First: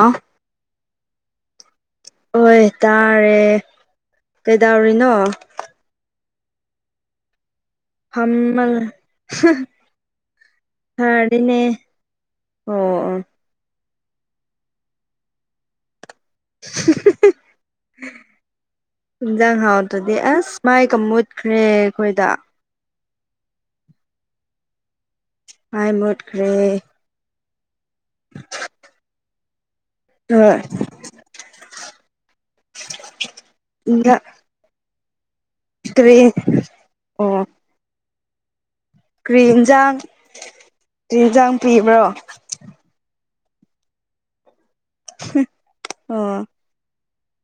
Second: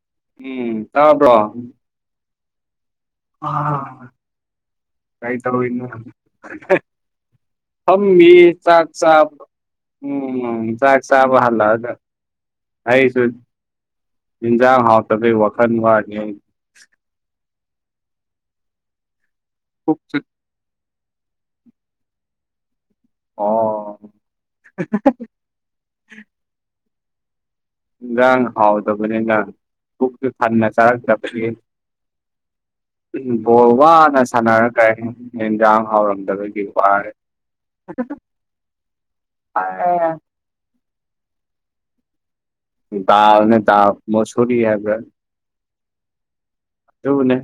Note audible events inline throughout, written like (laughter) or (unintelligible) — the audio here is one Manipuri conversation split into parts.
ꯑꯥ ꯎꯝ ꯇꯥꯕ꯭ꯔꯣ ꯍꯣꯏ ꯇꯥꯔꯦ ꯀꯩꯗꯧꯔꯤꯅꯣ ꯀꯩ ꯇꯧꯔꯤꯅꯣ ꯍꯧꯖꯤꯛ ꯍꯦ ꯐꯝꯃꯤ ꯐꯝꯃ ꯆꯥꯛ ꯆꯥꯕ ꯎꯝ ꯆꯥꯛ ꯆꯥꯕ ꯐꯔꯤꯅꯦ ꯍꯜꯂꯛꯑꯒ ꯑꯣ ꯑꯩꯁꯨ ꯑꯣ ꯏꯟꯖꯥꯡ ꯍꯥꯥꯎꯇꯕꯩ ꯋꯥꯈꯟ ꯋꯥꯔꯤꯌꯦ (unintelligible) ꯏꯟꯖꯥꯡ ꯍꯥꯎꯇ꯭ꯔꯗꯤ ꯄꯨꯛꯁꯨ ꯑꯁ ꯃꯥꯏꯀ ꯃꯨꯠꯈ꯭ꯔꯦ ꯑꯩꯈꯣꯏꯗ ꯑꯣ ꯍꯦ ꯍꯦ ꯍꯦ ꯃꯥꯏ ꯃꯨꯠꯈ꯭ꯔꯦ ꯏꯟꯖꯥꯡ ꯍꯥꯎꯇꯕꯅꯤꯅ ꯄꯨꯛꯁꯨ ꯍꯣꯏ ꯊꯟꯅ ꯆꯥꯔꯛꯇꯕꯒꯤ ꯎꯝ ꯕꯣꯜ ꯋꯥꯅ ꯁꯥꯟꯔꯒ ꯏꯟꯖꯥꯡ ꯀꯔꯤ ꯍꯥꯎꯔꯝꯗꯕꯒꯤ ꯋꯥꯔꯦ ꯀ꯭ꯔꯤ ꯑꯦꯟꯖꯥꯡ ꯑꯦ ꯀ꯭ꯔꯤ ꯑꯦꯟꯖꯥꯡ ꯄꯤꯕ꯭ꯔꯣ ꯗꯥꯜꯅꯦ ꯗꯥꯜ ꯃꯨꯁꯣꯔꯤ ꯍꯥꯏꯕ꯭ꯔꯥ (unintelligible) ꯑꯣ ꯑꯗꯨꯅꯦ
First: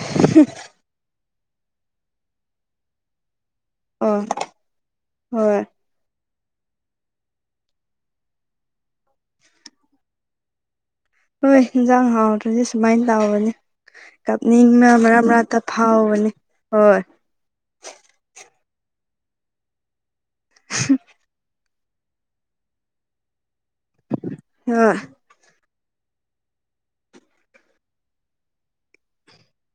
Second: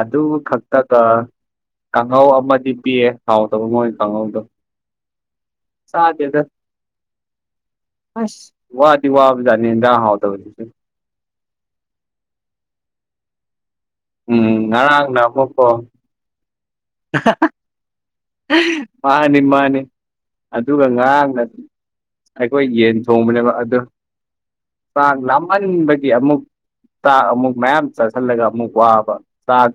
ꯑꯗꯨ ꯈꯛꯇꯗ ꯀꯥꯡꯍꯧ ꯑꯃꯗꯤ ꯄꯤꯌꯦ ꯍꯥꯎꯇꯕ ꯃꯣꯏ ꯑꯣ ꯀꯥꯡꯍꯧꯗꯣ ꯍꯣꯏ ꯆꯥꯗꯦꯗ ꯑꯁ ꯋꯥꯗꯤ ꯋꯥꯕꯖꯅꯤ ꯏꯟꯖꯥꯡ ꯍꯥꯎꯇꯕꯖꯤꯖꯨ ꯍꯣꯏ ꯏꯟꯖꯥꯡ ꯍꯥꯎꯇ꯭ꯔꯗꯤ ꯁꯨꯨꯃꯥꯏ ꯇꯧꯕꯅꯤ ꯎꯝ ꯀꯞꯅꯤꯡꯅ ꯉꯔꯥꯡꯅ ꯃꯔꯛ ꯃꯔꯛꯇ ꯐꯥꯎꯕꯅꯦ ꯍꯣꯏ ꯑꯍꯥ ꯑ ꯃꯥꯅꯤ ꯃꯥꯅꯤ ꯑꯗꯨꯒ ꯉꯔꯥꯡꯅ ꯑꯩꯈꯣꯏ ꯌꯦꯟ ꯊꯣꯡꯕꯅꯦꯕ ꯑꯗꯨ ꯍꯣꯏ ꯆꯥꯛ ꯂꯥꯝꯃꯟꯕꯒꯤ ꯑꯃꯨꯛ ꯇꯥꯛ ꯑꯃꯨꯛ ꯃꯌꯥꯝ ꯆꯥꯁꯤꯜꯂꯒ ꯑꯃꯨꯛ ꯋꯥꯕ ꯆꯥꯛ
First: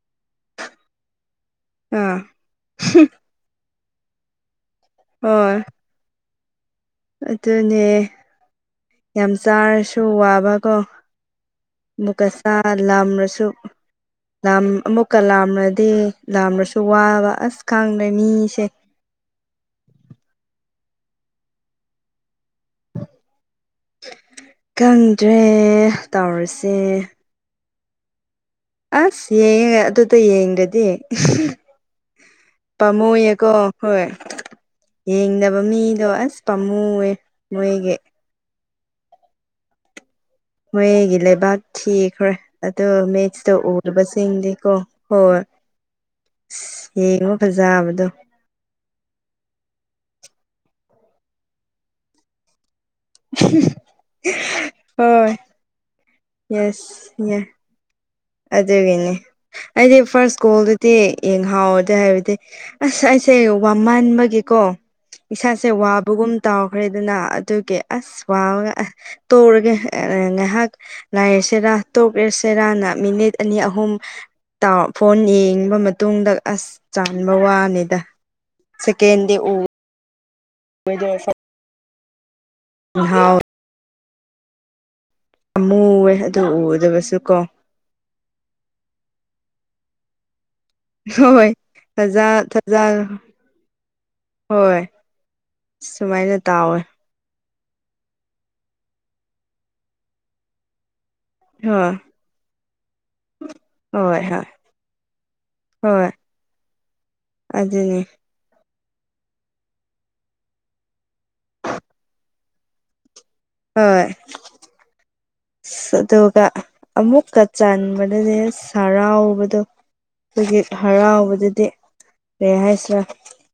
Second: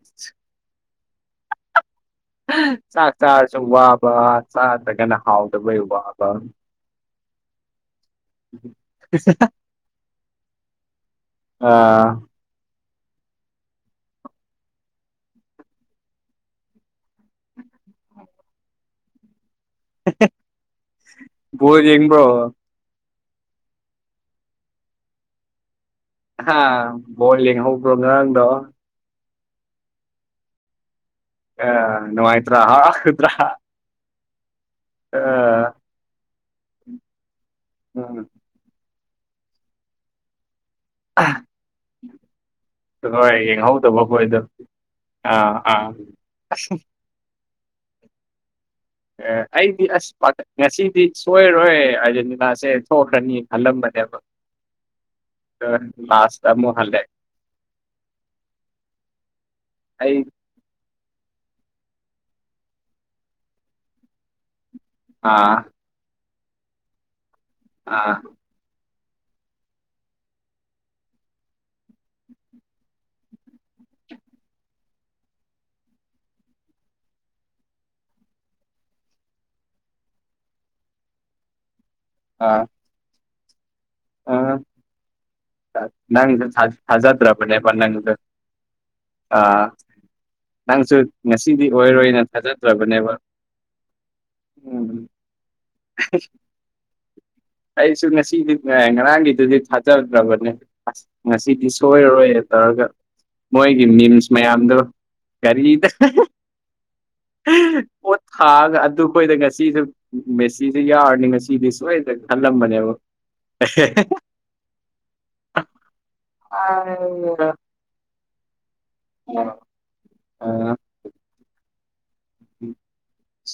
ꯑꯥ ꯆꯥꯛ ꯆꯥꯔꯁꯨ ꯋꯥꯕ ꯆꯥꯗ꯭ꯔꯒꯅ ꯍꯣꯏ ꯍꯥꯎꯗꯕꯩ ꯋꯥꯕ ꯑꯗꯨꯅꯦ ꯌꯥꯝ ꯆꯥꯔꯁꯨ ꯋꯥꯕꯀꯣ ꯑꯥ ꯑꯥ ꯂꯥꯝꯔꯁꯨ ꯂꯥꯝ ꯑꯃꯨꯛꯀ ꯂꯥꯝꯔꯗꯤ ꯂꯥꯝꯔꯁꯨ ꯋꯥꯕ ꯑꯁ ꯈꯪꯗꯦ ꯃꯤꯁꯦ ꯕꯣꯜ ꯌꯦꯡꯕ꯭ꯔꯣ ꯈꯪꯗ꯭ꯔꯦ ꯍꯥ ꯇꯧꯔꯤꯁꯦ ꯕꯣꯜ ꯌꯦꯡꯍꯧꯕ꯭ꯔꯣ ꯉꯔꯥꯡꯗꯣ ꯑꯁ ꯌꯦꯡꯉꯦꯅ ꯑꯗꯨꯗ ꯌꯦꯡꯗꯗꯤ ꯑꯥ ꯅꯨꯡꯥꯏꯇ꯭ꯔꯥ ꯍꯔꯥꯎꯇ꯭ꯔꯥ ꯄꯥꯝꯃꯨꯌꯦꯀꯣ ꯍꯣꯏ ꯌꯦꯡꯗꯕ ꯃꯤꯗꯣ ꯑꯁ ꯄꯥꯝꯃꯨꯋꯦ ꯃꯣꯏꯒꯤ (inaudible) ꯃꯣꯏꯒꯤ ꯂꯩꯕꯥꯛ ꯊꯤꯈ꯭ꯔꯦ ꯑꯗꯣ ꯍꯣꯏ ꯃꯦꯠꯁꯇ ꯌꯦꯡꯍꯧꯗꯕ ꯈꯣꯏꯗꯣ ꯎꯗꯕꯁꯤꯡꯗꯤ ꯀꯣ ꯑꯥ ꯑꯥ ꯌꯦꯡꯉꯣ ꯐꯖꯕꯗꯣ ꯑꯦ ꯑꯩꯗꯤ ꯑꯁ ꯉꯁꯤꯗꯤ ꯁꯣꯏꯔꯔꯣꯏ ꯑꯥꯔꯖꯦꯟꯇꯤꯅꯥꯁꯦ ꯊꫭꯛꯈ꯭ꯔꯅꯤ ꯈꯜꯂꯝꯕꯅꯦꯕ ꯍꯣꯏ (unintelligible) ꯂꯥꯁ ꯌꯦꯁ ꯌꯦ ꯑꯗꯨꯒꯤꯅꯤ ꯑꯩꯗꯤ ꯑꯩ ꯐꯥꯔꯁ ꯒꯣꯜꯗꯨ ꯇꯦ ꯌꯦꯡꯍꯥꯎꯗꯦ ꯍꯥꯏꯕꯗꯤ ꯑꯁ ꯑꯩꯁꯦ ꯋꯥꯃꯟꯕꯒꯤꯀꯣ ꯑꯥ ꯏꯁꯥꯁꯦ ꯋꯥꯕꯒꯨꯝ ꯇꯥꯎꯈ꯭ꯔꯦꯗꯅ ꯑꯗꯨꯒꯤ ꯑꯥ ꯑꯁ ꯋꯥꯕꯒ ꯑꯥꯍ ꯇꯣꯛꯔꯒꯦ ꯉꯥꯏꯍꯥꯛ ꯂꯩꯁꯤꯔ ꯇꯣꯛꯔꯁꯤꯔꯅ ꯃꯤꯅꯤꯠ ꯑꯅꯤ ꯑꯍꯨꯝ ꯇꯥꯎ ꯐꯣꯟ ꯌꯦꯡꯕ ꯃꯇꯨꯡꯗ ꯑꯁ ꯆꯥꯟꯕ ꯋꯥꯝꯅꯤꯗ ꯁꯦꯀꯦꯟꯗꯤ ꯎ ꯃꯣꯏꯗꯣ ꯐꯛ ꯑꯥ ꯉꯍꯥꯎ ꯑꯥ ꯑꯃꯨꯋꯦ ꯅꯪꯁꯦ ꯑꯗꯨ ꯊꯥꯗꯤ ꯎꯗꯕꯁꯨ ꯀꯣ ꯊꯥꯖꯗ꯭ꯔꯕꯅꯦ (unintelligible) ꯅꯪꯁꯨ ꯍꯣꯏ ꯉꯁꯤꯗꯤ ꯑꯣꯏꯔꯣꯏꯅ ꯊꯥꯖ ꯊꯥꯖ ꯊꯥꯖꯗ꯭ꯔꯕꯅꯦꯕ ꯍꯣꯏ ꯎꯝ ꯁꯨꯃꯥꯏꯅ ꯇꯥꯎꯋꯦ ꯑꯩꯁꯨ ꯉꯁꯤꯗꯤꯅꯦ ꯉꯔꯥꯡꯒꯤꯗꯨꯗꯤ ꯊꯥꯖꯗ꯭ꯔꯕꯅꯦ ꯑꯁ ꯉꯁꯤꯗꯤ ꯍꯣꯏ ꯁꯣꯏꯔꯔꯣꯏꯅ ꯇꯧꯔꯒ ꯃꯣꯏꯒꯤ ꯍꯣꯏ ꯃꯤꯝꯁ ꯍꯣꯏ ꯃꯌꯥꯝꯗꯣ ꯀꯔꯤꯗ ꯑꯗꯨꯅꯦ ꯈꯥꯛꯑꯒ ꯑꯗꯨꯈꯣꯏꯗ ꯉꯁꯤꯖꯨ ꯃꯦꯁꯤꯁꯦ ꯌꯥꯎꯔꯗꯤ ꯉꯁꯤꯗꯤ ꯁꯣꯏꯗ꯭ꯔꯦꯅ ꯈꯜꯂꯝꯕꯅꯦꯕ ꯍꯣꯏ ꯑꯁ ꯑꯗꯨꯒ ꯑꯗꯨ ꯑꯃꯨꯛꯀ ꯆꯟꯕꯗꯨꯗꯤ ꯑꯁ ꯍꯔꯥꯎꯕꯗꯣ ꯑꯩꯈꯣꯏꯒꯤ ꯍꯔꯥꯎꯕꯗꯨꯗꯤ ꯀꯔꯤ ꯍꯥꯏꯁꯤꯔ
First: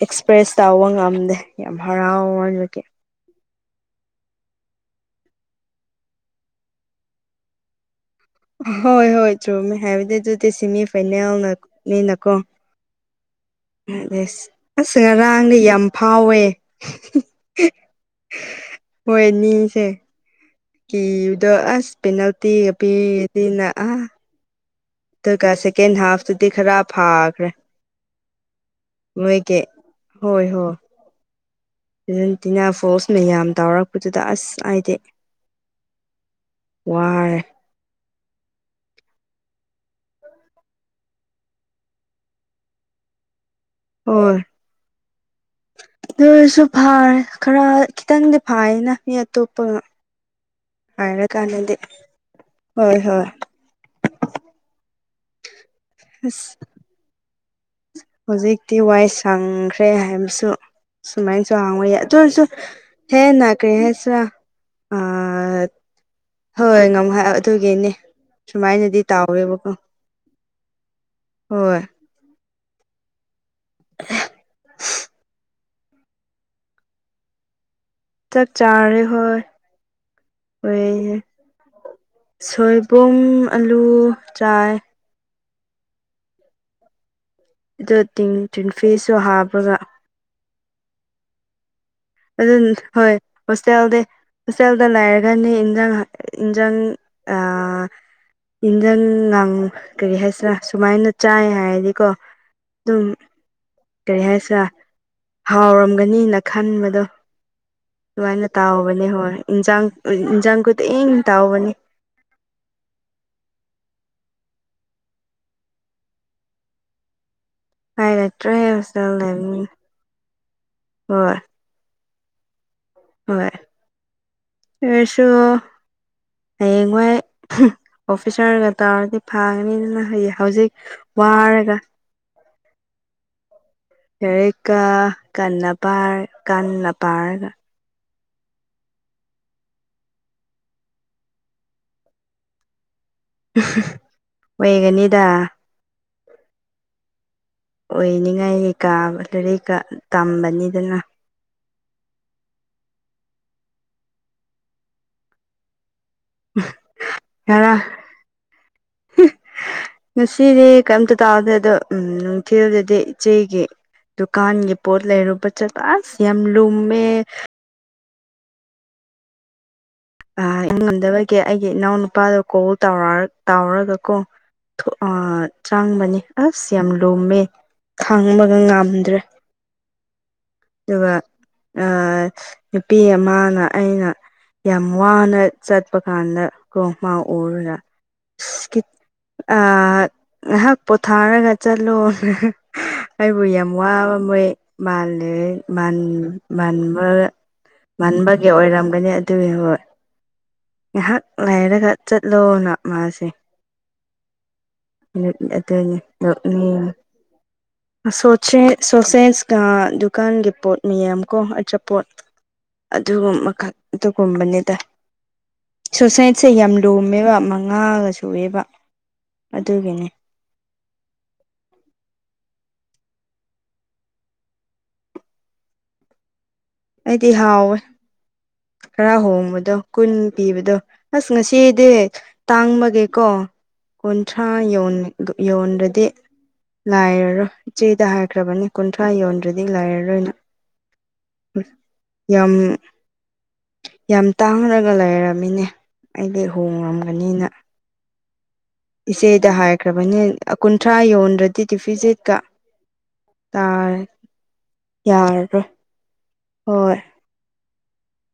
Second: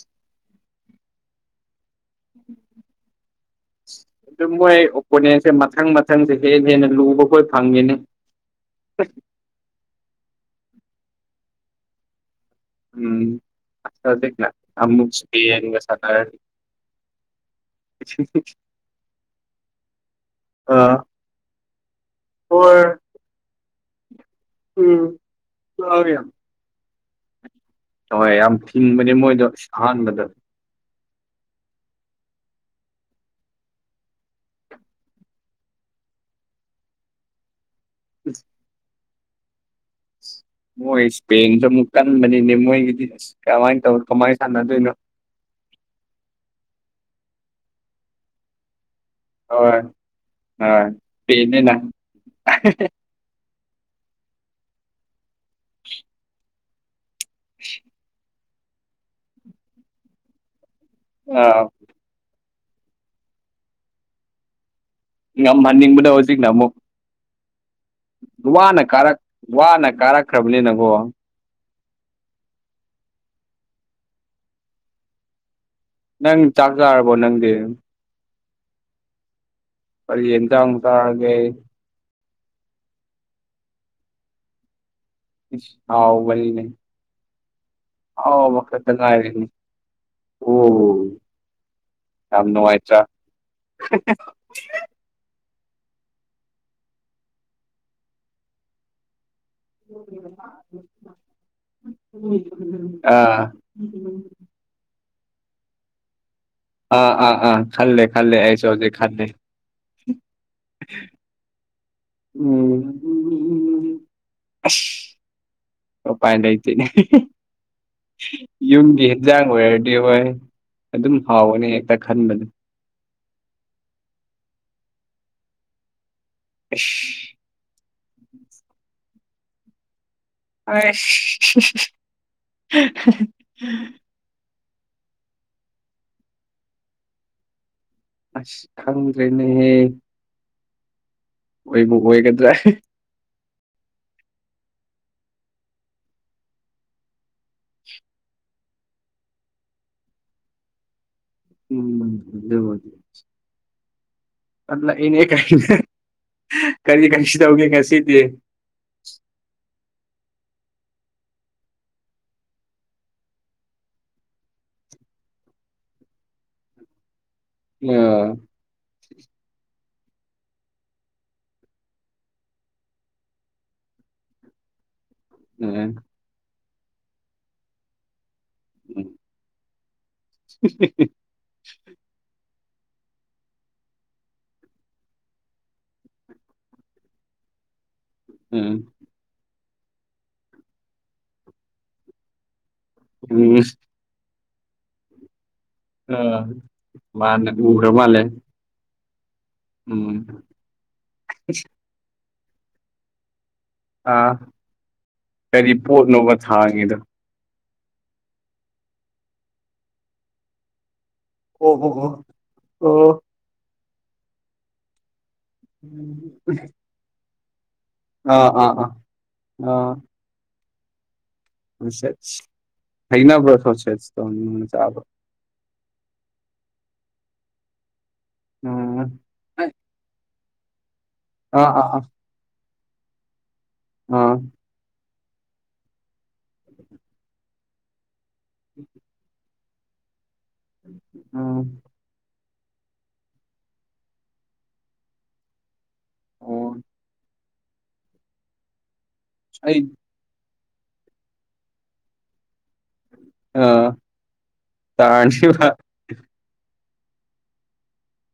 ꯑꯦꯛꯁꯄ꯭ꯔꯦꯁ ꯇꯧꯕ ꯉꯝꯗꯦ ꯌꯥꯝ ꯍꯔꯥꯎꯃꯟꯕꯒꯤ ꯑꯗꯨ ꯃꯣꯏ ꯑꯣꯄꯣꯅꯦꯟꯁꯦ ꯃꯊꯪ ꯃꯊꯪꯗꯤ ꯍꯦꯟꯅ ꯍꯦꯟꯅ ꯂꯨꯕꯈꯣꯏ ꯐꯪꯉꯦꯅꯦ ꯍꯣꯏ ꯍꯣꯏ ꯆꯨꯝꯃꯦ ꯍꯥꯏꯕꯗꯤ ꯑꯗꯨꯗꯤ ꯁꯤꯃꯤ ꯐꯥꯏꯅꯦꯜꯅ ꯅꯤꯅꯀꯣ꯫ ꯎꯝ ꯑꯇꯔꯗꯤꯛꯅ ꯑꯁ ꯑꯃꯨꯛ ꯉꯔꯥꯡꯗꯤ ꯏꯁꯄꯦꯟꯒ ꯌꯥꯝ ꯁꯥꯟꯅꯔꯅꯤ꯫ ꯐꯥꯎꯋꯦ (unintelligible) ꯍꯣꯏꯅꯤꯁꯦ꯫ ꯑꯥ ꯀꯤꯕꯗꯣ ꯑꯁ ꯄꯦꯅꯥꯜꯇꯤꯒ ꯍꯣꯏ ꯄꯤꯔꯗꯤꯅ꯫ ꯎꯝ ꯑꯗꯨꯒ ꯁꯦꯀꯦꯟ ꯍꯥꯐꯇꯗꯤ ꯈꯔ ꯐꯥꯈ꯭ꯔꯦ꯫ ꯍꯣꯏ ꯌꯥꯝ ꯐꯤꯡꯕꯅꯦ ꯃꯣꯏꯗꯣ ꯑꯍꯥꯟꯕꯗ꯫ ꯑꯦꯍꯣ꯫ ꯑꯔꯖꯦꯟꯇꯤꯅꯥ ꯐꯣꯁ ꯃꯌꯥꯝ ꯇꯥꯎꯔꯛꯄꯗꯨꯗ ꯑꯁ ꯑꯥꯏꯗꯤ꯫ ꯋꯥꯔꯦ꯫ (inaudible) ꯃꯣꯏ ꯏꯁꯄꯦꯟꯒꯤꯁꯨ ꯑꯃꯨꯛ ꯀꯟꯕꯅꯤꯅꯦ ꯃꯣꯏꯒꯤꯗꯤ ꯑꯁ ꯀꯃꯥꯏꯅ ꯇꯧ ꯀꯃꯥꯏ ꯍꯣꯏ ꯁꯥꯅꯗꯣꯏꯅꯣ꯫ ꯑꯗꯨꯑꯣꯏꯔꯁꯨ ꯐꯥꯏ ꯈꯔ ꯈꯤꯇꯪꯗꯤ ꯐꯥꯏꯌꯦꯅ ꯃꯤ ꯇꯣꯞꯄ ꯍꯣꯏ ꯍꯣꯏ ꯍꯥꯏꯔꯀꯥꯟꯗꯗꯤ ꯏꯁꯄꯦꯟꯅꯤꯅ ꯍꯣꯏ ꯍꯣꯏ꯫ ꯑꯁ (unintelligible) ꯍꯧꯖꯤꯛꯇꯤ ꯋꯥꯏ ꯁꯪꯈ꯭ꯔꯦ ꯍꯥꯏꯕꯁꯨ ꯁꯨꯃꯥꯏꯟꯁꯨ ꯑꯥ ꯍꯥꯡꯕ ꯌꯥꯏ ꯑꯗꯨ ꯑꯣꯏꯔꯁꯨ ꯍꯦꯟꯅ ꯀꯔꯤ ꯍꯦꯁꯦꯔꯥ ꯑꯥ ꯉꯝꯍꯟꯅꯤꯡꯕꯗꯣ ꯍꯧꯖꯤꯛꯅ ꯑꯃꯨꯛ ꯍꯣꯏ ꯉꯝꯍꯥ ꯇꯨꯒꯤꯅꯦ꯫ ꯋꯥꯅ ꯀꯥꯔꯛ ꯋꯥꯅ ꯀꯥꯔꯛꯈ꯭ꯔꯕꯅꯤꯅꯀꯣ꯫ ꯍꯣꯏ꯫ (unintelligible) ꯅꯪ ꯆꯥꯛ ꯆꯥꯔꯕꯣ ꯅꯪꯗꯤ? ꯆꯛ ꯆꯥꯔꯦ ꯍꯣꯏ꯫ ꯀꯔꯤ ꯌꯦꯟꯖꯥꯛ ꯍꯣꯏ ꯆꯥꯔꯒꯦ? ꯁꯣꯏꯕꯨꯝ ꯑꯂꯨ ꯆꯥꯏꯌꯦ꯫ ꯏꯁ ꯍꯥꯎꯕꯅꯤꯅꯦ꯫ ꯑꯗꯨ ꯇꯤꯟ ꯑꯍꯥꯎꯕ ꯈꯛꯇ ꯇꯤꯟꯐꯤꯁꯁꯨ ꯉꯥꯏꯔꯦꯅꯦ ꯍꯥꯞꯄꯒ (unintelligible) ꯑꯗꯨꯅ ꯅꯨꯡꯉꯥꯏꯇ꯭ꯔꯥ ꯍꯣꯏ ꯍꯣꯁꯇꯦꯜꯗꯤ ꯍꯣꯁꯇꯦꯜꯗ ꯂꯥꯏ ꯔꯅꯤ ꯏꯟꯖꯥꯡ ꯍꯥ ꯏꯟꯖꯥꯡ ꯑꯥ ꯏꯟꯖꯥꯡ ꯅꯪ ꯀꯔꯤ ꯍꯥꯏꯁꯤꯔꯥ ꯁꯨꯃꯥꯏꯅ ꯆꯥꯏ ꯍꯥꯏꯔꯗꯤꯀꯣ ꯑꯗꯨꯝ, ꯑꯥ ꯀꯔꯤ ꯍꯥꯏꯁꯦꯔꯥ ꯍꯥꯎꯔꯝꯒꯅꯤꯅ ꯈꯟꯕꯗꯣ ꯑꯥ ꯑꯥ ꯑꯥ ꯈꯜꯂꯦ ꯈꯜꯂꯦ ꯑꯗꯨꯃꯥꯏꯅ ꯑꯩꯁꯨ ꯍꯧꯖꯤꯛ ꯇꯥꯎꯕꯅꯦ ꯈꯟꯔꯤ꯫ ꯍꯣꯏ ꯏꯟꯖꯥꯡ ꯎꯟ ꯏꯟꯖꯥꯡ ꯈꯨꯗꯤ ꯇꯥꯎꯕꯅꯤ꯫ ꯎꯝ (unintelligible) ꯑꯁ ꯑꯣꯄꯥꯏ ꯂꯩꯇꯦꯅꯦ ꯍꯥꯏꯔꯛꯇ꯭ꯔꯦ (unintelligible) ꯌꯨꯝꯒꯤ ꯍꯣꯁꯇꯦꯜ ꯑꯦꯟꯖꯥꯡ ꯂꯩꯕꯅꯤꯅ ꯑꯣꯏꯔꯗꯤ ꯍꯣꯏ ꯑꯗꯨꯝ ꯍꯣꯏ ꯍꯥꯎꯕꯅꯦ꯫ ꯇ ꯈꯟꯕꯅꯤ꯫ ꯍꯣꯏ ꯑꯩꯁꯨ ꯍꯥꯌꯦꯡ ꯋꯥꯏ ꯑꯁ (unintelligible) ꯑꯣꯐꯤꯁꯔꯒ ꯇꯧꯔꯗꯤ ꯐꯥꯒꯅꯤꯗꯅ ꯍꯌꯦ ꯍꯧꯖꯤꯛ ꯋꯥꯔꯒ꯫ ꯑꯁ (unintelligible) ꯂꯥꯏꯔꯤꯛꯀꯥ ꯀꯟꯅ ꯄꯥꯔ ꯀꯟꯅ ꯄꯥꯔꯒ꯫ ꯑꯁ ꯈꯪꯗ꯭ꯔꯦꯅꯦꯍꯦ꯫ ꯑꯣꯏꯕꯨ ꯑꯣꯏꯒꯗ꯭ꯔꯥ (unintelligible) (unintelligible) ꯑꯣꯏꯒꯅꯤꯗ ꯑꯣꯏꯅꯤꯡꯉꯥꯏ ꯀꯥꯝ ꯑꯗꯨꯔꯤꯛꯀ ꯇꯝꯕꯅꯤꯗꯅ (unintelligible) ꯑ ꯂꯥꯛꯏꯉꯩ ꯀꯩꯅ ꯀꯔꯤ ꯀꯔꯤꯁꯨꯗꯧꯒꯦ ꯉꯔꯥꯡ ꯉꯁꯤꯗꯤ (inaudible) ꯉꯁꯤꯗꯤ ꯀꯩꯝꯇ ꯇꯥꯎꯗꯦ ꯑꯗꯣ ꯎꯝ ꯅꯨꯡꯊꯤꯜꯗꯗꯤ ꯏꯆꯦꯒꯤ ꯗꯨꯀꯥꯟꯒꯤ ꯄꯣꯠ ꯂꯩꯔꯨꯕ ꯆꯠꯄ ꯑꯁ ꯌꯥꯝ ꯂꯨꯝꯃꯦ ꯃꯥ ꯇꯥ ꯄꯨ ꯉꯝꯗꯕꯒꯤ ꯑꯩꯒꯤ ꯏꯅꯥꯎ ꯅꯨꯨꯄꯥꯗ ꯀꯣꯜ ꯇꯧꯔ ꯇꯧꯔꯒ ꯀꯣ ꯊꯣ ꯑꯥ ꯎꯝ ꯆꯪꯕꯅꯦ ꯑꯁ ꯌꯥꯝ ꯂꯨꯝꯃꯦ ꯊꯥꯡꯕꯒ ꯉꯝꯗ꯭ꯔꯦ ꯑꯗꯨꯒ ꯑꯥ ꯅꯨꯄꯤ ꯑꯃꯥꯅ ꯑꯩꯅ ꯌꯥꯝ ꯋꯥꯅ ꯆꯠꯄ ꯀꯥꯟꯗ ꯀꯣ ꯃꯥ ꯎꯔꯨꯒ ꯁ꯭ꯀꯤꯞ ꯎꯝ ꯑꯥ ꯉꯥꯏꯍꯥꯛ ꯄꯣꯊꯥꯔꯒ ꯆꯠꯂꯣ (unintelligible) ꯑꯩꯕꯨ ꯌꯥꯝ ꯋꯥꯥꯕ ꯃꯣꯏ ꯃꯥꯜꯂꯦ ꯃꯥꯟ ꯎꯝ ꯃꯥꯟꯕ ꯃꯥꯅ ꯎꯈ꯭ꯔ ꯃꯥꯜꯂꯦ ꯃꯥꯟꯕꯒꯤ ꯑꯣꯏꯔꯝꯒꯅꯤ ꯑꯗꯨꯒꯤ ꯍꯣꯏ ꯎꯝ ꯉꯥꯏꯍꯥꯛ ꯂꯩꯔꯒ ꯆꯠꯂꯣꯅ ꯃꯥꯁꯦ ꯑꯥ (unintelligible) ꯀꯔꯤ ꯑꯗꯨꯅꯤ ꯄꯣꯠꯅꯣꯕ ꯅꯣꯛꯅꯤꯡꯉꯤ ꯊꯥꯡꯉꯤꯗꯣ ꯁꯣꯁꯦꯁ ꯁꯣꯁꯦꯁ ꯑꯥ ꯗꯨꯀꯥꯟꯒꯤ ꯄꯣꯠ ꯃꯤꯌꯥꯝ ꯀꯣ ꯑꯣ ꯑꯣ ꯑꯆꯥꯄꯣꯠ ꯑꯣ ꯑꯣ ꯑꯗꯨꯒꯨꯝꯕ ꯈꯛ ꯑꯗꯨꯒꯨꯝꯕꯅꯤꯗ ꯁꯣꯁꯥꯏꯠꯁꯦ ꯌꯥꯝ ꯂꯨꯝꯃꯦꯕ ꯃꯉꯥꯒ ꯑꯥ ꯁꯨꯑꯦꯕ ꯑꯥ ꯑꯥ ꯑꯗꯨꯒꯤꯅꯤ (unintelligible) ꯍꯩꯅꯕ꯭ꯔꯥ ꯁꯣꯁꯦꯠꯇꯣ ꯅꯪ ꯆꯥꯕꯥ ꯑꯩꯗꯤ ꯍꯥꯎꯋꯦ ꯎꯝ ꯈꯥꯔ ꯍꯣꯡꯕꯗꯣ ꯀꯨꯟ ꯄꯤꯕꯗꯣ ꯑꯁ ꯑꯥ ꯉꯁꯤꯗꯤ ꯑꯥ ꯑꯥ ꯇꯥꯡꯕꯒꯤꯀꯣ ꯑꯥ ꯀꯨꯟꯊ꯭ꯔꯥ ꯌꯧ ꯌꯣꯟꯗ꯭ꯔꯗꯤ ꯂꯥꯏꯔꯔꯣ ꯏꯆꯦꯗ ꯍꯥꯏꯈ꯭ꯔꯕꯅꯤ ꯀꯨꯟꯊ꯭ꯔꯥ ꯌꯣꯟꯗ꯭ꯔꯗꯤ ꯂꯩꯔꯔꯣꯏꯅ ꯑꯝ ꯌꯥꯝ ꯌꯥꯝ ꯇꯥꯡꯔꯒ ꯂꯩꯔꯝꯃꯤꯅꯦ ꯑꯩꯗꯤ ꯑꯣ ꯍꯣꯡꯉꯝꯒꯅꯤꯅ ꯏꯆꯦꯗ ꯑꯩ ꯍꯥꯏꯈ꯭ꯔꯕꯅꯤ ꯀꯨꯟꯊ꯭ꯔꯥ ꯌꯣꯟꯗ꯭ꯔꯗꯤ ꯇꯗꯤꯐꯤꯖꯤꯠꯇ ꯑ ꯇꯥꯏ ꯇꯥꯔꯅꯤꯕ ꯌꯥꯔꯔꯣꯏ ꯍꯣꯏ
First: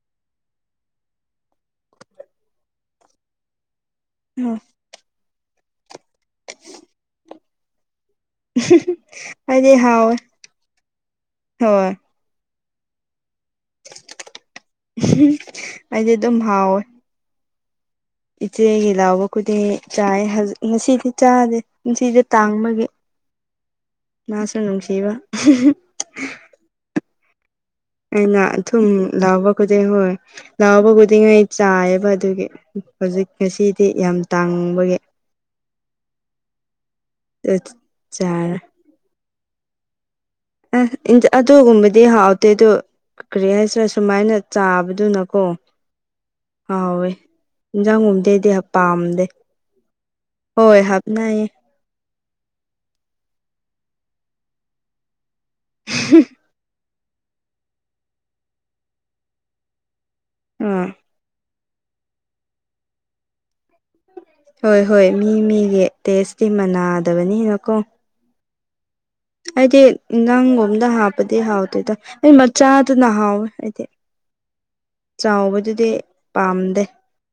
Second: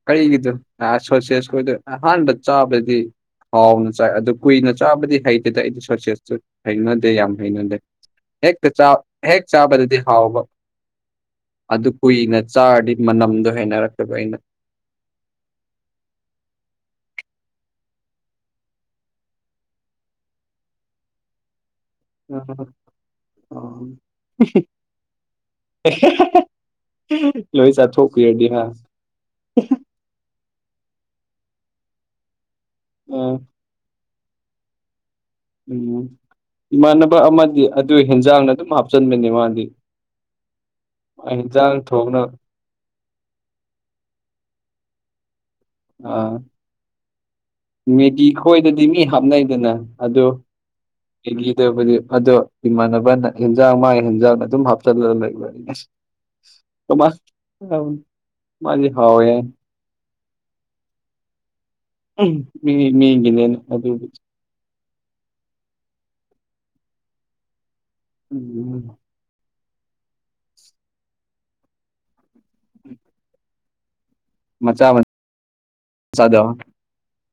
ꯀꯔꯤꯒꯤꯗꯣ ꯁꯁꯦꯁꯗ ꯑꯍꯥꯟꯕ ꯆꯥꯕꯗꯗꯤ ꯍꯥꯎꯅ ꯑꯗꯨ ꯀꯨꯏꯅ ꯆꯥꯕꯗꯤ ꯍꯩꯇꯦꯗ ꯑꯩꯗꯤ ꯁꯣꯔꯁꯦꯁꯁꯨ ꯍꯩꯅꯗꯦ ꯌꯥꯝ ꯍꯩꯅꯗꯦ ꯍꯦꯛꯇ ꯍꯦꯛ ꯑꯩꯗꯤ ꯆꯥꯕꯗꯗꯤ ꯍꯥꯎꯋꯦ ꯍꯥꯎꯕ ꯑꯗꯨ ꯍꯣꯏ ꯀꯨꯏꯅꯦ ꯆꯥꯔꯗꯤ ꯃꯅꯝꯗꯣ ꯍꯩꯅꯔꯛꯇꯕ ꯑꯩꯅ ꯑꯩꯗꯤ ꯑꯗꯨꯝ ꯍꯥꯎꯋꯦ ꯏꯆꯦꯒꯤ ꯂꯥꯎꯕ ꯈꯨꯗꯤꯡ ꯆꯥꯏ ꯍꯥꯏ ꯉꯁꯤꯗꯤ ꯆꯥꯗꯦ ꯄꯨꯟꯁꯤꯁꯦ ꯇꯥꯡꯕꯒꯤ ꯃꯥꯁꯨ ꯅꯨꯡꯁꯤꯕ ꯍꯦꯍꯦ (unintelligible) ꯂꯧꯏꯅꯥ ꯆꯥꯊꯣꯛ ꯑꯩꯅ ꯑꯊꯨꯝ ꯂꯥꯛꯕ ꯈꯨꯗꯤꯡ ꯍꯣꯏ ꯂꯥꯛꯕ ꯈꯨꯗꯤꯡ ꯑꯩ ꯆꯥꯏꯌꯦꯕ ꯑꯗꯨꯒꯤ ꯑ ꯍꯧꯖꯤꯛ ꯉꯁꯤꯗꯤ ꯌꯥꯝ ꯇꯥꯡꯕꯒꯤ ꯎꯝ ꯏꯃꯥꯟꯅꯕ ꯑꯃꯗꯤ ꯑꯗꯨ ꯍꯦꯟꯖꯥꯡꯗ ꯆꯥꯔꯦ ꯑꯗꯨꯝ ꯍꯥꯞꯆꯤꯟꯕꯅꯤ ꯃꯥꯗꯤ ꯑꯦ ꯏꯟ ꯍꯦꯟꯖꯥꯡ ꯑꯗꯨꯒꯨꯝꯕꯗꯤ ꯊꯣꯡꯅ ꯍꯥꯎꯇꯦ ꯑꯗꯨ ꯀ꯭ꯔꯤ ꯍꯥꯏꯁꯤꯔ ꯁꯨꯃꯥꯏꯅ ꯆꯥꯕꯗꯨꯅꯀꯣ ꯑ ꯍꯥꯎꯋꯦ ꯃꯦꯒꯤ ꯏꯟꯖꯥꯡꯒꯨꯝꯕꯗꯩꯗꯤ ꯈꯣꯏꯗꯗꯤ ꯃꯤ ꯄꯥꯝꯗꯦ ꯍꯥꯞꯅꯩꯗꯅ ꯑꯗꯨ ꯍꯣꯏ ꯍꯥꯞꯅꯩꯌꯦ ꯃꯦꯒꯤꯗꯕꯨꯗꯤ ꯑꯗꯣ ꯏꯃꯥꯟꯅꯕꯅ ꯍꯤꯟꯖꯥꯡ ꯃꯥꯒꯤ ꯍꯤꯟꯖꯥꯡꯗ ꯑꯗꯨꯝ ꯍꯥꯞꯆꯜꯂꯒ ꯂꯩꯕ ꯑꯩꯁ ꯀꯃꯥꯏ ꯇꯧꯅꯤ ꯃꯥꯗꯤ ꯍꯥꯎꯋꯦꯌꯦ ꯎꯝ ꯎꯝ ꯃꯤ ꯃꯤꯒꯤꯅꯦꯅ ꯑꯗꯨꯒꯤ ꯍꯣꯏ ꯍꯣꯏ ꯃꯤ ꯃꯤꯒꯤ ꯇꯦꯁꯇꯤ ꯃꯅꯥꯗꯕꯅꯤꯅꯀꯣ ꯎꯝ ꯎꯝ ꯑꯩꯗꯤ ꯅꯪꯒꯨꯝꯗ ꯍꯥꯞꯄꯗꯤ ꯍꯥꯎꯇꯦꯗ ꯗꯤ ꯃꯆꯥꯗꯨꯅ ꯍꯥꯎꯋꯦ ꯑꯩꯗꯤ ꯃꯆꯥꯥ ꯃ ꯆꯥꯎꯕꯗꯨꯗꯤ ꯄꯥꯝꯗꯦ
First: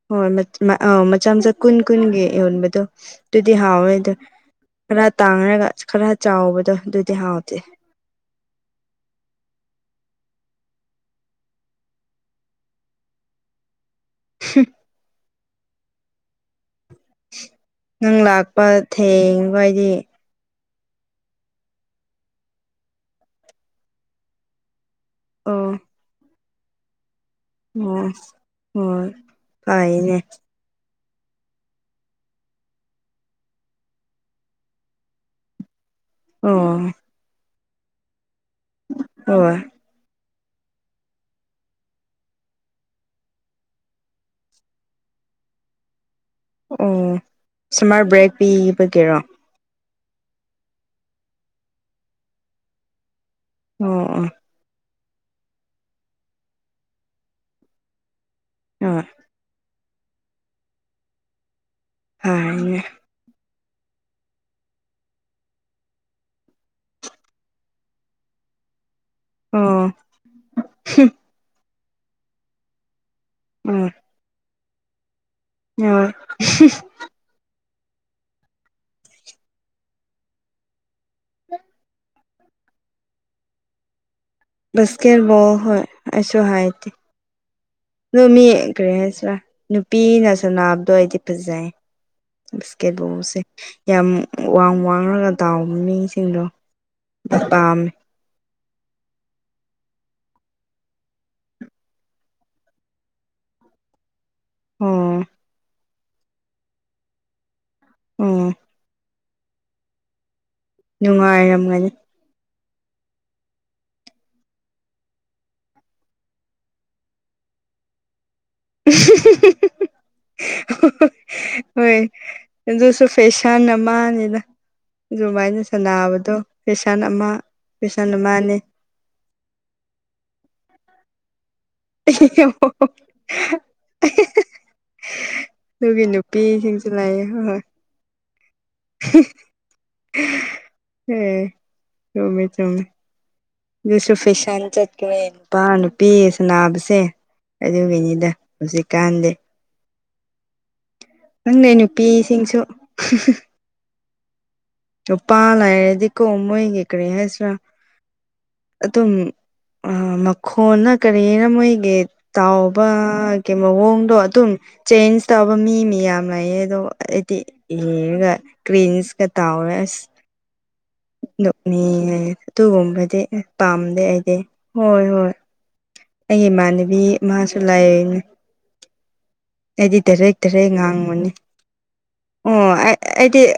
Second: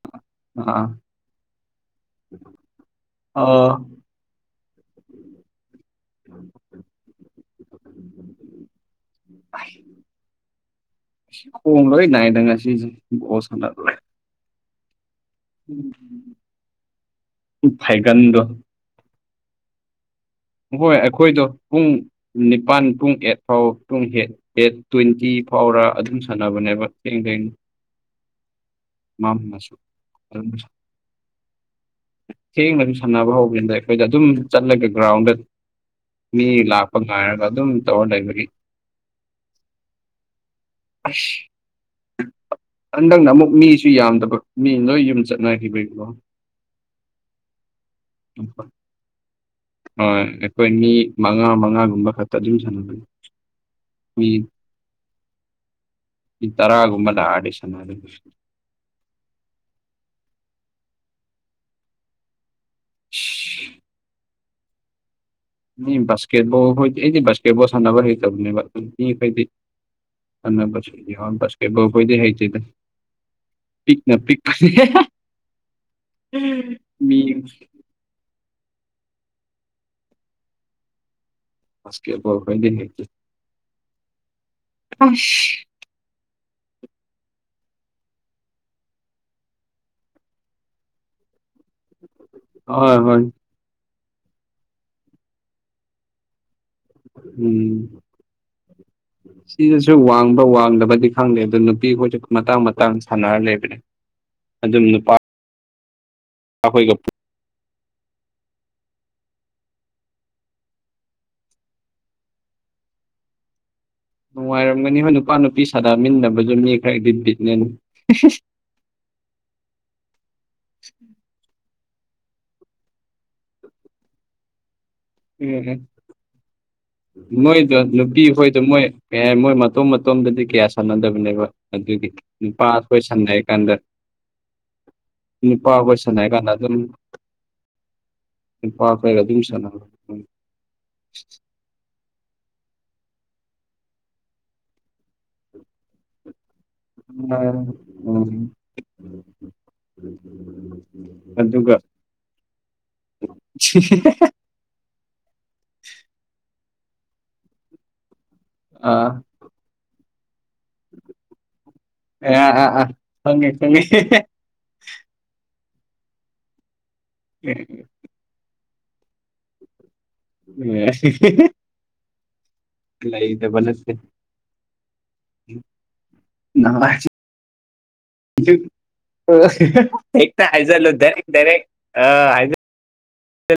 ꯍꯣꯏ ꯃ ꯑꯥ ꯑꯧ ꯃꯆꯥ ꯃꯆꯥ ꯀꯨꯟ ꯀꯨꯟꯒꯤ ꯌꯣꯟꯕꯗꯣ ꯇꯨꯗꯤ ꯑꯥ ꯍꯥꯎꯋꯦꯗꯣ ꯈꯔ ꯇꯥꯡꯔꯒ ꯈꯔ ꯆꯥꯎꯕꯗꯣ ꯗꯨꯗꯤ ꯍꯥꯎꯇꯦ ꯈꯣꯡꯒ ꯂꯣꯏ ꯅꯥꯏꯗ ꯉꯁꯤꯁꯦ ꯕꯣꯜ ꯁꯥꯟꯅꯕꯗ ꯍꯨꯝ ꯎꯝ ꯅꯪ ꯂꯥꯛꯄ ꯊꯦꯡꯕꯩꯗꯤ ꯍꯣꯏ ꯑꯩꯈꯣꯏꯗꯣ ꯄꯨꯡ ꯅꯤꯄꯥꯟ ꯄꯨꯡ ꯑꯦꯠ ꯐꯥꯎ ꯄꯨꯡ ꯑꯦꯠ ꯑꯦꯠ ꯇ꯭ꯋꯦꯟꯇꯤ ꯑꯣ ꯐꯥꯎꯔ ꯑꯗꯨꯝ ꯁꯥꯟꯅꯕꯅꯦꯕ ꯊꯦꯡ ꯊꯦꯡ ꯑꯣ ꯍꯣꯏ ꯐꯥꯏꯌꯦꯅꯦ ꯊꯦꯡꯅ ꯗꯨꯝ ꯁꯥꯟꯅꯕ ꯍꯧꯒꯤꯕꯗ ꯑꯩꯈꯣꯏꯗ ꯑꯗꯨꯝ ꯆꯠꯂꯒ ꯒ꯭ꯔꯥꯎꯟꯗ ꯃꯤ ꯑꯣ ꯂꯥꯛꯄ ꯉꯥꯏꯔꯒ ꯑꯗꯨꯝ ꯇꯧꯔ ꯂꯩꯕꯒꯤ ꯍꯣꯢ ꯑꯁ ꯍꯟꯗꯛꯅ ꯑꯃꯨꯛ ꯃꯤꯁꯨ ꯌꯥꯝꯗꯕ ꯃꯤ ꯂꯣꯏ ꯌꯨꯝ ꯆꯠꯅꯈꯤꯕꯩꯀꯣ ꯑꯣ ꯁꯝꯃꯔ ꯕ꯭ꯔꯦꯛ ꯄꯤꯕꯒꯤꯔꯣ? ꯍꯣꯏ ꯑꯩꯈꯣꯏ ꯃꯤ ꯃꯉꯥ ꯃꯉꯥꯒꯨꯝꯕ ꯈꯛꯇ ꯗꯨꯝ ꯁꯥꯟꯅꯕꯅꯤ ꯑꯣ ꯑꯣ ꯃꯤ ꯃꯤ ꯇꯔꯥꯒꯨꯝꯕ ꯂꯥꯛꯑꯗꯤ ꯁꯥꯅꯗꯨꯏꯅꯦ ꯑꯣ ꯐꯥꯏꯅꯦ ꯁꯤ ꯃꯤ ꯕꯥꯁꯀꯦꯠꯕꯣꯜ ꯍꯣꯢ ꯑꯩꯗꯤ ꯕꯥꯁꯀꯦꯠꯕꯣꯜ ꯁꯥꯟꯅꯕ ꯍꯩꯇꯕꯅꯦꯕ ꯃꯤ ꯑꯇꯩꯗꯤ ꯑꯣ ꯁꯥꯅꯕ ꯁꯨꯝ ꯌꯥꯎ ꯕꯥꯁꯀꯦꯠꯕꯣꯜ ꯈꯣꯏꯗꯤ ꯍꯩꯇꯦꯗ ꯑꯣ ꯄꯤꯛꯅ ꯄꯤꯛ ꯐꯥꯖꯩꯍꯦ ꯍꯣꯏ ꯃꯤ ꯕꯥꯁꯀꯦꯠꯕꯣꯜ ꯈꯣꯢꯗꯤ ꯍꯩꯇꯦ ꯑꯁ ꯕꯥꯁꯀꯦꯠꯕꯣꯜ ꯍꯣꯏ ꯑꯩꯁꯨ ꯍꯥꯢꯇꯦ ꯗꯣ ꯃꯤ ꯀꯔꯤ ꯍꯥꯢꯁꯤꯔꯥ ꯅꯨꯄꯤꯅ ꯁꯥꯅꯕꯗꯣ ꯑꯩꯗꯤ ꯐꯖꯩ (inaudible) ꯕꯁꯀꯦꯠ ꯍꯣꯏ ꯍꯣꯏ ꯕꯣꯜꯁꯦ ꯌꯥꯝ ꯋꯥꯡ ꯋꯥꯡꯔꯒ ꯇꯥꯎꯕ ꯃꯤꯁꯤꯡꯗꯣ ꯎꯝ (inaudible) ꯁꯤꯗꯁꯨ ꯋꯥꯡꯕ ꯋꯥꯡꯗꯕꯗꯤ ꯈꯪꯗꯦ ꯑꯗꯨ ꯅꯨꯄꯤꯈꯣꯏꯁꯨ ꯃꯇꯥꯡ ꯃꯇꯥꯡ ꯁꯥꯟꯅꯔ ꯂꯩꯕꯅꯦ (inaudible) ꯑꯗꯨꯝ ꯅꯨꯄꯥ ꯑꯣ ꯑꯈꯣꯏꯒ ꯄꯨ ꯑꯝ ꯅꯨꯡꯉꯥꯏꯔꯝꯒꯅꯤ꯫ ꯅꯨꯡꯉꯥꯏꯔꯝꯒꯅꯤꯕ ꯅꯨꯄꯥ ꯅꯨꯄꯤ ꯁꯥꯗꯥꯃꯤꯟꯅꯕꯗꯨ ꯃꯤ ꯈꯔꯗꯤ ꯕꯤꯠ ꯂꯦꯟ ꯑꯝꯍꯍꯍ ꯍꯣꯏ ꯑꯗꯨꯁꯨ ꯐꯦꯁꯟ ꯑꯃꯥꯅꯤꯗ꯫ ꯗꯨꯃꯥꯏꯅ ꯁꯅꯥꯕꯗꯣ꯫ ꯃꯣꯏꯗꯣ ꯅꯨꯄꯤ ꯍꯣꯏꯗꯣ ꯃꯣꯏ ꯀꯩ ꯍꯥꯏ ꯃꯣꯏ ꯃꯇꯣꯝ ꯃꯇꯣꯝꯗꯗꯤ ꯀꯌꯥ ꯁꯥꯟꯅꯗꯕꯅꯦꯕ꯫ ꯑꯗꯨꯒꯤ ꯅꯨꯄꯥ ꯑꯩꯈꯣꯏ ꯁꯥꯟꯅꯩ ꯀꯥꯟꯗ ꯅꯨꯄꯥ ꯈꯣꯢ ꯑꯗꯨꯒꯤ ꯁꯥꯟꯅꯩ ꯀꯥꯟꯗ ꯑꯗꯨꯝ ꯅꯨꯄꯤꯁꯤꯡꯁꯨ ꯂꯩꯌꯦ ꯍꯣꯏ ꯅꯨꯄꯥꯈꯣꯢꯒ ꯑꯗꯨꯝ ꯁꯥꯟꯅꯕꯅꯦ ꯎꯝ ꯑꯦ ꯆꯨꯝꯃꯦ ꯆꯨꯝꯃꯦ꯫ ꯅꯣꯢꯁꯨ ꯐꯤꯁꯟ ꯆꯠꯀ꯭ꯔꯦ꯫ ꯅꯨꯄꯥ ꯅꯨꯄꯤ ꯁꯅꯥꯕꯁꯦ ꯑꯗꯨꯒꯤꯅꯤꯗ ꯎꯝ ꯍꯧꯖꯤꯛꯀꯥꯟꯗꯤ꯫ ꯈꯪꯗꯦ ꯑꯗꯨꯒ ꯅꯨꯄꯤꯁꯤꯡꯁꯨ ꯅꯨꯄꯥ ꯂꯩꯔꯗꯤ ꯀꯣ ꯃꯣꯏꯒꯤ ꯀꯔꯤ ꯍꯥꯏꯁꯤꯔꯥ ꯑꯗꯨꯝ ꯑꯥ ꯑ ꯃꯛ ꯈꯣꯟꯅ ꯀꯔꯤꯔ ꯃꯣꯏꯒꯤ ꯑꯥ ꯑꯥ ꯈꯪꯉꯦ ꯇꯥꯎꯕꯒꯤ ꯈꯪꯉꯦ ꯃꯑꯣꯡꯗꯣ ꯑꯗꯨꯝ ꯆꯦꯟꯖ ꯇꯧꯕ ꯃꯤ ꯃꯤꯌꯥꯝ ꯂꯩꯌꯦ ꯑꯗꯣ ꯑꯩꯗꯤ ꯌꯦꯡꯔꯒ ꯀ꯭ꯔꯤꯁꯀ ꯇꯥꯎꯋꯦ ꯑꯁ (inaudible) ꯃꯤ ꯑꯗꯨꯒꯨꯝꯕꯗꯤ ꯂꯩꯇꯕ ꯄꯥꯝꯗꯦ ꯑꯩꯗꯤ ꯍꯣꯏ ꯍꯣꯏ ꯍꯝ ꯑꯩ ꯏꯃꯥꯟꯅꯕꯤ ꯑꯃꯁꯨ ꯂꯩꯔꯤꯅꯦ꯫ ꯖꯤꯛ ꯑꯥ ꯍꯦꯛꯇ ꯗꯥꯏꯔꯦꯛ ꯍꯥꯏꯖꯜꯂꯣ ꯗꯥꯏꯔꯦꯛ ꯗꯥꯏꯔꯦꯛ ꯑꯥ ꯍꯥꯏꯖ ꯑꯦ ꯑꯩꯗꯤ